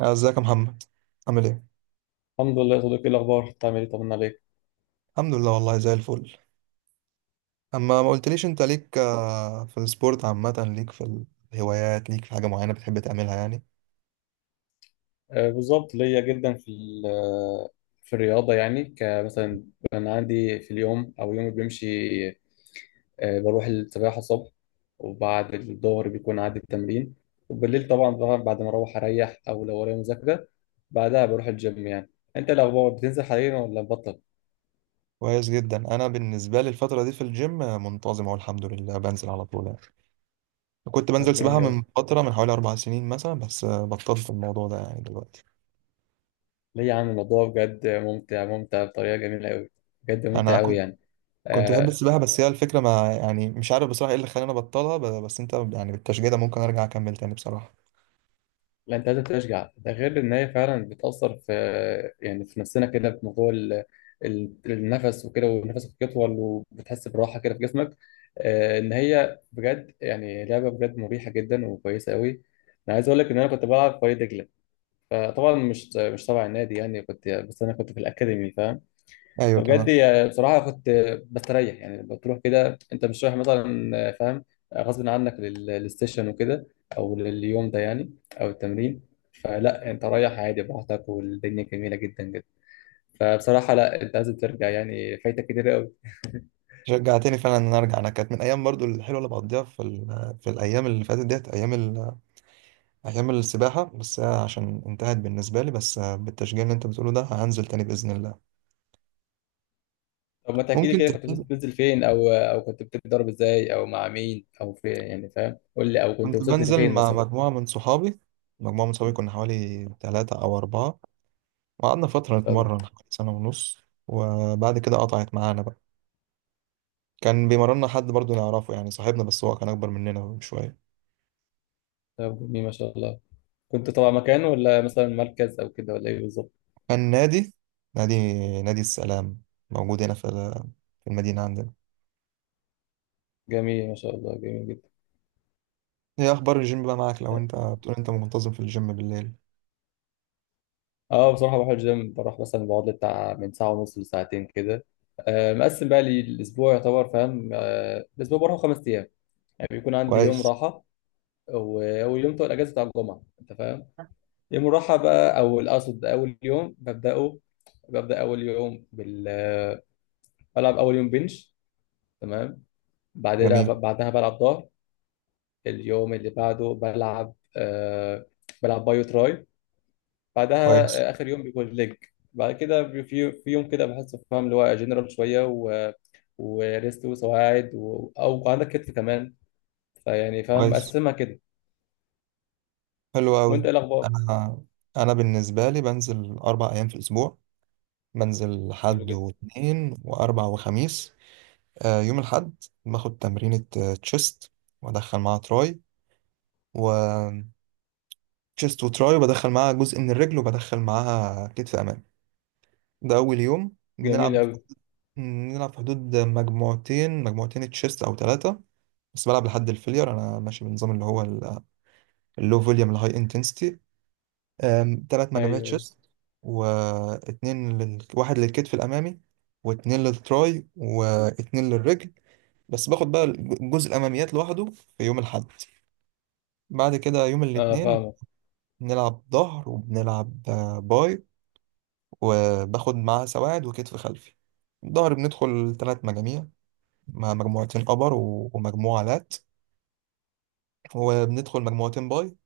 ازيك يا محمد؟ عامل ايه؟ الحمد لله يا صديقي، ايه الاخبار؟ بتعمل ايه؟ طمنا عليك. الحمد لله والله زي الفل. اما ما قلتليش انت ليك في السبورت عامه، ليك في الهوايات، ليك في حاجه معينه بتحب تعملها يعني؟ آه بالظبط ليا جدا في ال- آه، في الرياضه يعني، كمثلا انا عندي في اليوم، او يومي بيمشي، آه بروح السباحه الصبح، وبعد الظهر بيكون عندي التمرين، وبالليل طبعا بقى، بعد ما اروح اريح، او لو ورايا مذاكره بعدها بروح الجيم يعني. انت الاخبار؟ بتنزل حاليا ولا بطل؟ كويس جدا. انا بالنسبه لي الفتره دي في الجيم منتظم اهو الحمد لله، بنزل على طول يعني. كنت طب بنزل سباحه جميل قوي. من فتره، من حوالي اربع سنين مثلا، بس بطلت الموضوع ده يعني دلوقتي. ليه يا عم؟ الموضوع بجد ممتع، ممتع بطريقه جميله قوي، بجد ممتع انا قوي كنت يعني. كنت بحب آه، السباحه، بس هي الفكره ما يعني مش عارف بصراحه ايه اللي خلاني ابطلها، بس انت يعني بالتشجيع ده ممكن ارجع اكمل تاني بصراحه. لا انت لازم تشجع ده، غير ان هي فعلا بتاثر في، يعني في نفسنا كده، في موضوع النفس وكده، ونفسك يطول، وبتحس براحه كده في جسمك. ان هي بجد يعني لعبه بجد مريحه جدا وكويسه قوي. انا عايز اقول لك ان انا كنت بلعب في وادي دجله، فطبعا مش تبع النادي يعني، كنت بس انا كنت في الاكاديمي، فاهم؟ ايوه تمام، بصراحة كنت بستريح يعني. بتروح كده أنت مش رايح مثلا، فاهم، غصب عنك للسيشن وكده، أو لليوم ده يعني، أو التمرين. فلا، أنت رايح عادي براحتك والدنيا جميلة جدا جدا. فبصراحة لا، أنت لازم ترجع يعني، فايتك كتير قوي. شجعتني فعلا ان انا ارجع. انا كانت من ايام برضو الحلوه اللي بقضيها في الايام اللي فاتت ديت، ايام السباحه، بس هي عشان انتهت بالنسبه لي، بس بالتشجيع اللي انت بتقوله ده هنزل تاني باذن الله. طب ما تحكي لي ممكن كده، كنت تبتدي. بتنزل فين؟ أو كنت بتتدرب إزاي؟ أو مع مين؟ أو فين يعني؟ فاهم، قول لي، أو كنت كنت وصلت بنزل لفين مع مثلا. مجموعه من صحابي، مجموعه من صحابي، كنا حوالي ثلاثة او اربعة، وقعدنا فتره طب نتمرن حوالي سنه ونص، وبعد كده قطعت معانا بقى. كان بيمرنا حد برضو نعرفه يعني صاحبنا، بس هو كان اكبر مننا بشويه. طب جميل ما شاء الله. كنت طبعا مكان، ولا مثلا مركز أو كده، ولا إيه بالظبط؟ كان نادي، نادي نادي السلام، موجود هنا في المدينه عندنا. جميل ما شاء الله، جميل جدا. ايه اخبار الجيم بقى معاك؟ لو انت بتقول انت منتظم في الجيم بالليل. اه بصراحة بروح الجيم، بروح مثلا بقعد لي بتاع من ساعة ونص لساعتين كده. آه مقسم بقى لي الأسبوع، يعتبر فاهم، آه الأسبوع بروح خمس أيام، يعني بيكون عندي يوم كويس. راحة. واليوم بتاع الأجازة بتاع الجمعة أنت فاهم، يوم الراحة بقى. أو الأقصد أول يوم ببدأه، ببدأ أول يوم بال آه، بلعب أول يوم بنش، تمام. بعدها جميل. بعدها بلعب ظهر. اليوم اللي بعده بلعب آه، بلعب بايو تراي. بعدها كويس. آه، آخر يوم بيكون ليج. بعد كده في يوم كده بحسه فاهم، اللي هو جنرال شوية، و وريست وسواعد و... أو عندك كتف كمان. فيعني فاهم، كويس. مقسمها كده. حلو وأنت قوي. إيه الأخبار؟ انا انا بالنسبه لي بنزل اربع ايام في الاسبوع، بنزل حلو حد جدا. واثنين واربع وخميس. آه، يوم الحد باخد تمرينة تشيست وادخل معاها تراي، و تشيست وتراي، وبدخل معاها جزء من الرجل، وبدخل معاها كتف امامي. ده اول يوم جميل بنلعب. أوي. بنلعب في حدود مجموعتين، مجموعتين تشيست او ثلاثه. بس بلعب لحد الفيلير، انا ماشي بالنظام اللي هو اللو فوليوم الهاي انتنسيتي. ثلاث أيوه مجاميع أيوه. تشيست، واحد للكتف الامامي، واتنين للتراي، واتنين للرجل. بس باخد بقى الجزء الاماميات لوحده في يوم الاحد. بعد كده يوم أه الاثنين فاهمك. بنلعب ظهر وبنلعب باي، وباخد معاه سواعد وكتف خلفي. الظهر بندخل ثلاث مجاميع، مع مجموعتين ابر ومجموعة لات، وبندخل مجموعتين باي،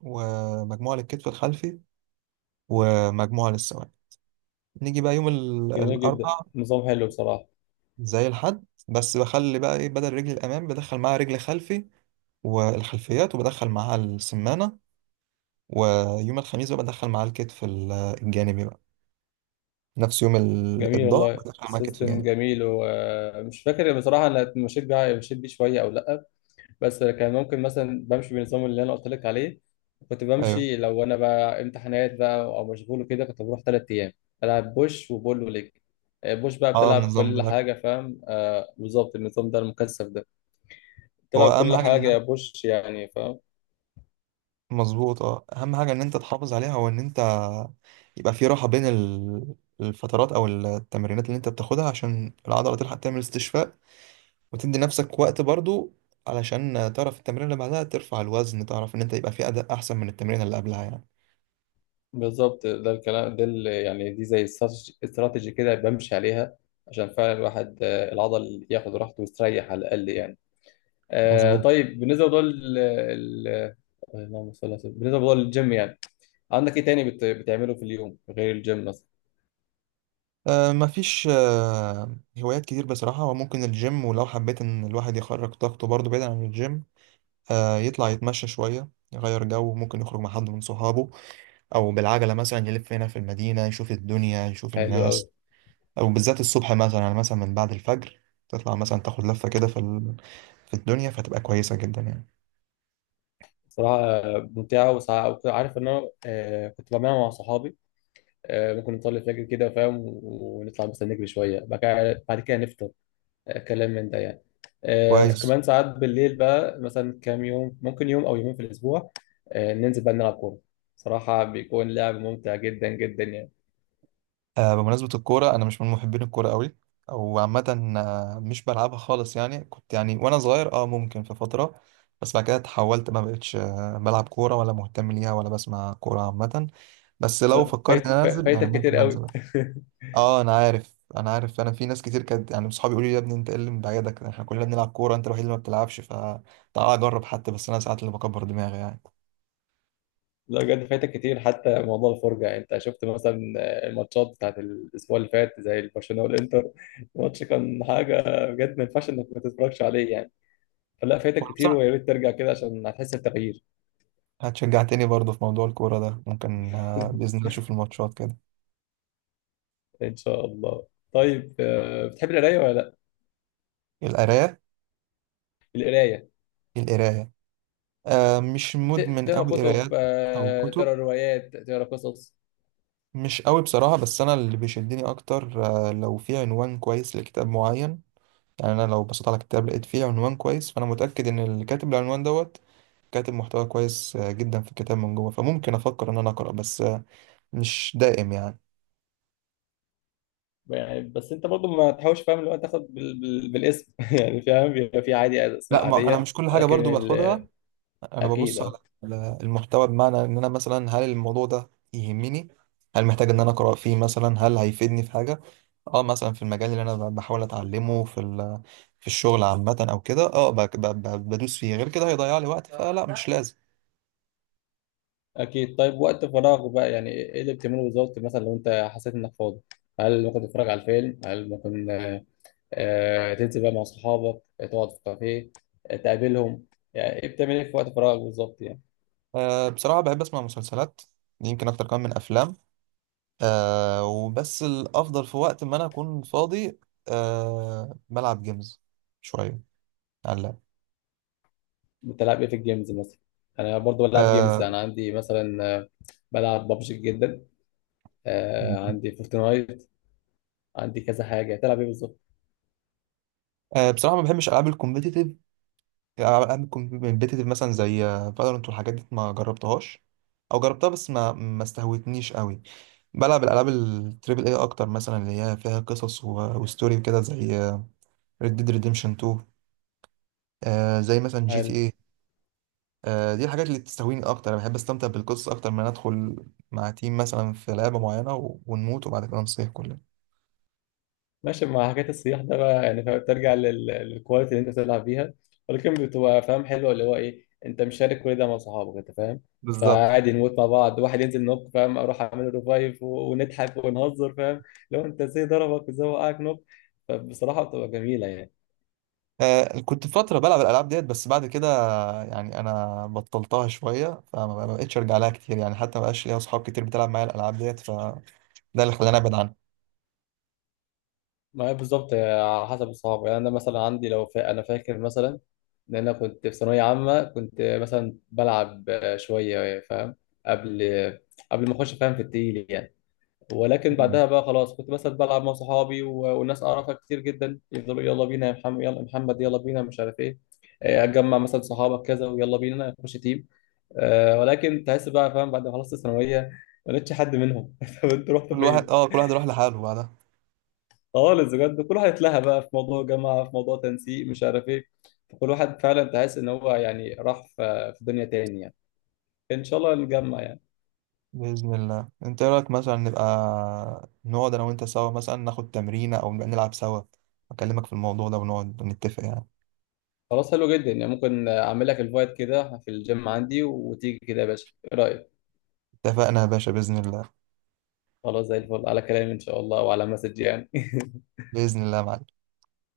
ومجموعة للكتف الخلفي، ومجموعة للسواعد. نيجي بقى يوم جميل جدا، الأربع، نظام حلو بصراحة. زي الحد بس بخلي بقى إيه، بدل رجل الأمام بدخل معاها رجل خلفي والخلفيات، وبدخل معاها السمانة. ويوم الخميس بقى بدخل معاها الكتف الجانبي بقى، نفس يوم جميل الظهر والله، بدخل معاها كتف سيستم جانبي. جميل. ومش فاكر بصراحة أنا، مشيت بيه مشيت بيه شوية أو لأ، بس كان ممكن مثلا بمشي بالنظام اللي انا قلت لك عليه. كنت أيوه. بمشي لو انا بقى امتحانات بقى او مشغول وكده، كنت بروح ثلاث ايام، بلعب بوش وبول وليج. آه، بوش بقى اه بتلعب النظام كل ده، حاجه، فاهم؟ آه بالظبط، النظام ده المكثف ده هو بتلعب أهم كل حاجة إن حاجه يا أنت بوش يعني، فاهم. مظبوط. اه، أهم حاجة إن أنت تحافظ عليها هو إن أنت يبقى في راحة بين الفترات أو التمرينات اللي أنت بتاخدها، عشان العضلة تلحق تعمل استشفاء، وتدي نفسك وقت برضو علشان تعرف التمرين اللي بعدها ترفع الوزن، تعرف ان انت يبقى في اداء احسن من التمرين اللي قبلها يعني. بالظبط، ده الكلام ده اللي يعني، دي زي استراتيجي كده بمشي عليها، عشان فعلا الواحد آه، العضل ياخد راحته ويستريح على الاقل يعني. آه مظبوط. طيب بالنسبه لدول ال- ال- آه، اللهم صل على سيدنا- بالنسبه لدول الجيم يعني، عندك ايه تاني بتعمله في اليوم غير الجيم مثلا؟ آه مفيش آه هوايات كتير بصراحة، وممكن الجيم، ولو حبيت ان الواحد يخرج طاقته برضو بعيد عن الجيم، آه يطلع يتمشى شوية يغير جو، ممكن يخرج مع حد من صحابه، او بالعجلة مثلا يلف هنا في المدينة، يشوف الدنيا يشوف حلو قوي. الناس، او بالذات الصبح مثلا يعني، مثلا من بعد الفجر تطلع مثلا تاخد لفة كده في الدنيا، فتبقى كويسة جدا يعني. صراحة ممتعة وساعة. وكنت عارف ان انا آه كنت بعملها مع صحابي، آه ممكن نطلع الفجر كده فاهم، ونطلع مثلا نجري شوية، بعد كده نفطر، آه كلام من ده يعني. آه بس كويس. كمان ساعات بالليل بقى، مثلا كام يوم، ممكن يوم او يومين في الاسبوع، آه ننزل بقى نلعب كورة. صراحة بيكون لعب ممتع جدا جدا يعني. آه، بمناسبة الكورة، أنا مش من محبين الكورة قوي، أو عامة مش بلعبها خالص يعني. كنت يعني وأنا صغير أه ممكن في فترة، بس بعد كده اتحولت ما بقتش بلعب كورة ولا مهتم ليها ولا بسمع كورة عامة، بس ز- لو فكرت إن أنا أنزل يعني فايتك كتير ممكن قوي. أنزل. أه أنا عارف، أنا عارف. أنا في ناس كتير كانت يعني صحابي يقولوا لي يا ابني أنت إيه اللي مبعدك، إحنا كلنا بنلعب كورة، أنت الوحيد اللي ما بتلعبش فتعال أجرب حتى، بس أنا ساعات اللي بكبر دماغي يعني. لا بجد، فايتك كتير، حتى موضوع الفرجة. يعني انت شفت مثلا الماتشات بتاعت الاسبوع اللي فات زي البرشلونة والانتر؟ الماتش كان حاجة بجد، ما ينفعش انك ما تتفرجش عليه يعني. فلا فايتك وأنا كتير، بصراحة ويا ريت ترجع كده عشان هتحس بتغيير. هتشجعتني برضه في موضوع الكورة ده، ممكن بإذن الله أشوف الماتشات كده. ان شاء الله. طيب آه، بتحب القراية ولا لا؟ القراية؟ القراية، القراية؟ آه مش مدمن تقرا قوي كتب؟ قرايات. أو آه، كتب، تقرا روايات؟ تقرا قصص؟ مش قوي بصراحة، بس أنا اللي بيشدني أكتر آه لو في عنوان كويس لكتاب معين يعني. أنا لو بصيت على كتاب لقيت فيه عنوان كويس، فأنا متأكد إن اللي كاتب العنوان دوت كاتب محتوى كويس آه جدا في الكتاب من جوه، فممكن أفكر إن أنا أقرأ، بس آه مش دائم يعني. يعني بس انت برضو ما تحاولش فاهم، اللي هو تاخد بالاسم. يعني فاهم، بيبقى في عادي لا اسماء ما أنا عادية، مش كل حاجة ولكن برضو باخدها، ال-، انا اكيد. ببص على المحتوى، بمعنى ان انا مثلا هل الموضوع ده يهمني، هل محتاج ان انا اقرا فيه مثلا، هل هيفيدني في حاجه اه مثلا في المجال اللي انا بحاول اتعلمه في الشغل عامه او كده، اه بدوس فيه، غير كده هيضيع لي وقت فلا مش لازم. اكيد. طيب وقت فراغ بقى يعني ايه اللي بتعمله بالظبط، مثلا لو انت حسيت انك فاضي، هل ممكن تتفرج على الفيلم؟ هل ممكن آه، تنزل بقى مع اصحابك؟ آه، تقعد في كافيه؟ آه، تقابلهم؟ يعني ايه بتعمل ايه في وقت فراغك بالظبط يعني؟ آه بصراحه بحب اسمع مسلسلات، يمكن اكتر كمان من افلام. آه وبس الافضل في وقت ما انا اكون فاضي، آه بلعب جيمز شويه على اللاب. بتلعب ايه في الجيمز مثلا؟ انا برضو بلعب جيمز، آه، انا عندي مثلا آه، بلعب ببجي جدا، آه، عندي فورتنايت، عندي كذا حاجه. تلعب ايه بالظبط؟ بصراحة ما بحبش ألعاب الكومبيتيتيف. العاب كومبيتيتيف مثلا زي فالورنت والحاجات دي ما جربتهاش، او جربتها بس ما استهوتنيش قوي. بلعب الالعاب التريبل اي اكتر، مثلا اللي هي فيها قصص وستوري كده زي ريد ديد ريديمشن 2، زي مثلا جي تي هل اي. دي الحاجات اللي بتستهويني اكتر. انا بحب استمتع بالقصص اكتر من أن ادخل مع تيم مثلا في لعبه معينه ونموت وبعد كده نصيح كلنا. ماشي مع حكايه الصياح ده بقى، يعني فاهم بترجع للكواليتي اللي انت بتلعب بيها، ولكن بتبقى فاهم حلوه اللي هو ايه، انت مشارك كل ده مع صحابك انت، فاهم؟ بالظبط. فعادي نموت مع بعض، واحد ينزل نوك فاهم، اروح اعمل ريفايف، ونضحك ونهزر فاهم، لو انت ازاي ضربك وازاي وقعك نوك. فبصراحه بتبقى جميله يعني. آه، كنت فترة بلعب الألعاب ديت، بس بعد كده يعني أنا بطلتها شوية، ما بقتش أرجع لها كتير يعني، حتى ما بقاش ليا أصحاب كتير بتلعب معايا الألعاب ديت، فده اللي خلاني أبعد عنها. ما هي بالظبط على حسب الصحاب يعني. انا مثلا عندي، انا فاكر مثلا ان انا كنت في ثانويه عامه، كنت مثلا بلعب شويه فاهم، قبل قبل ما اخش فاهم في التقيل يعني. ولكن مم. بعدها بقى خلاص، كنت مثلا بلعب مع صحابي والناس اعرفها كتير جدا، يفضلوا يلا بينا يا محمد، يلا يا محمد، يلا بينا مش عارف ايه، آه، اتجمع مثلا صحابك كذا، ويلا بينا نخش تيم، آه، ولكن تحس بقى فاهم بعد ما خلصت الثانويه ما لقيتش حد منهم. طب انتوا رحتوا كل واحد، فين؟ أه كل واحد راح لحاله بعدها. خالص بجد، كل واحد اتلهى بقى في موضوع جامعه، في موضوع تنسيق، مش عارف ايه، فكل واحد فعلا تحس ان هو يعني راح في دنيا تاني يعني. ان شاء الله نجمع يعني. بإذن الله. أنت إيه رأيك مثلا نبقى نقعد أنا وأنت سوا، مثلا ناخد تمرينة أو نبقى نلعب سوا، أكلمك في الموضوع ده ونقعد نتفق يعني. خلاص، حلو جدا يعني. ممكن اعمل لك الفايت كده في الجيم عندي وتيجي كده يا باشا، ايه رايك؟ اتفقنا يا باشا بإذن الله. خلاص، زي الفل على كلامي ان شاء الله، وعلى مسج يعني. بإذن الله يا معلم.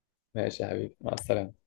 ماشي يا حبيبي، مع السلامة.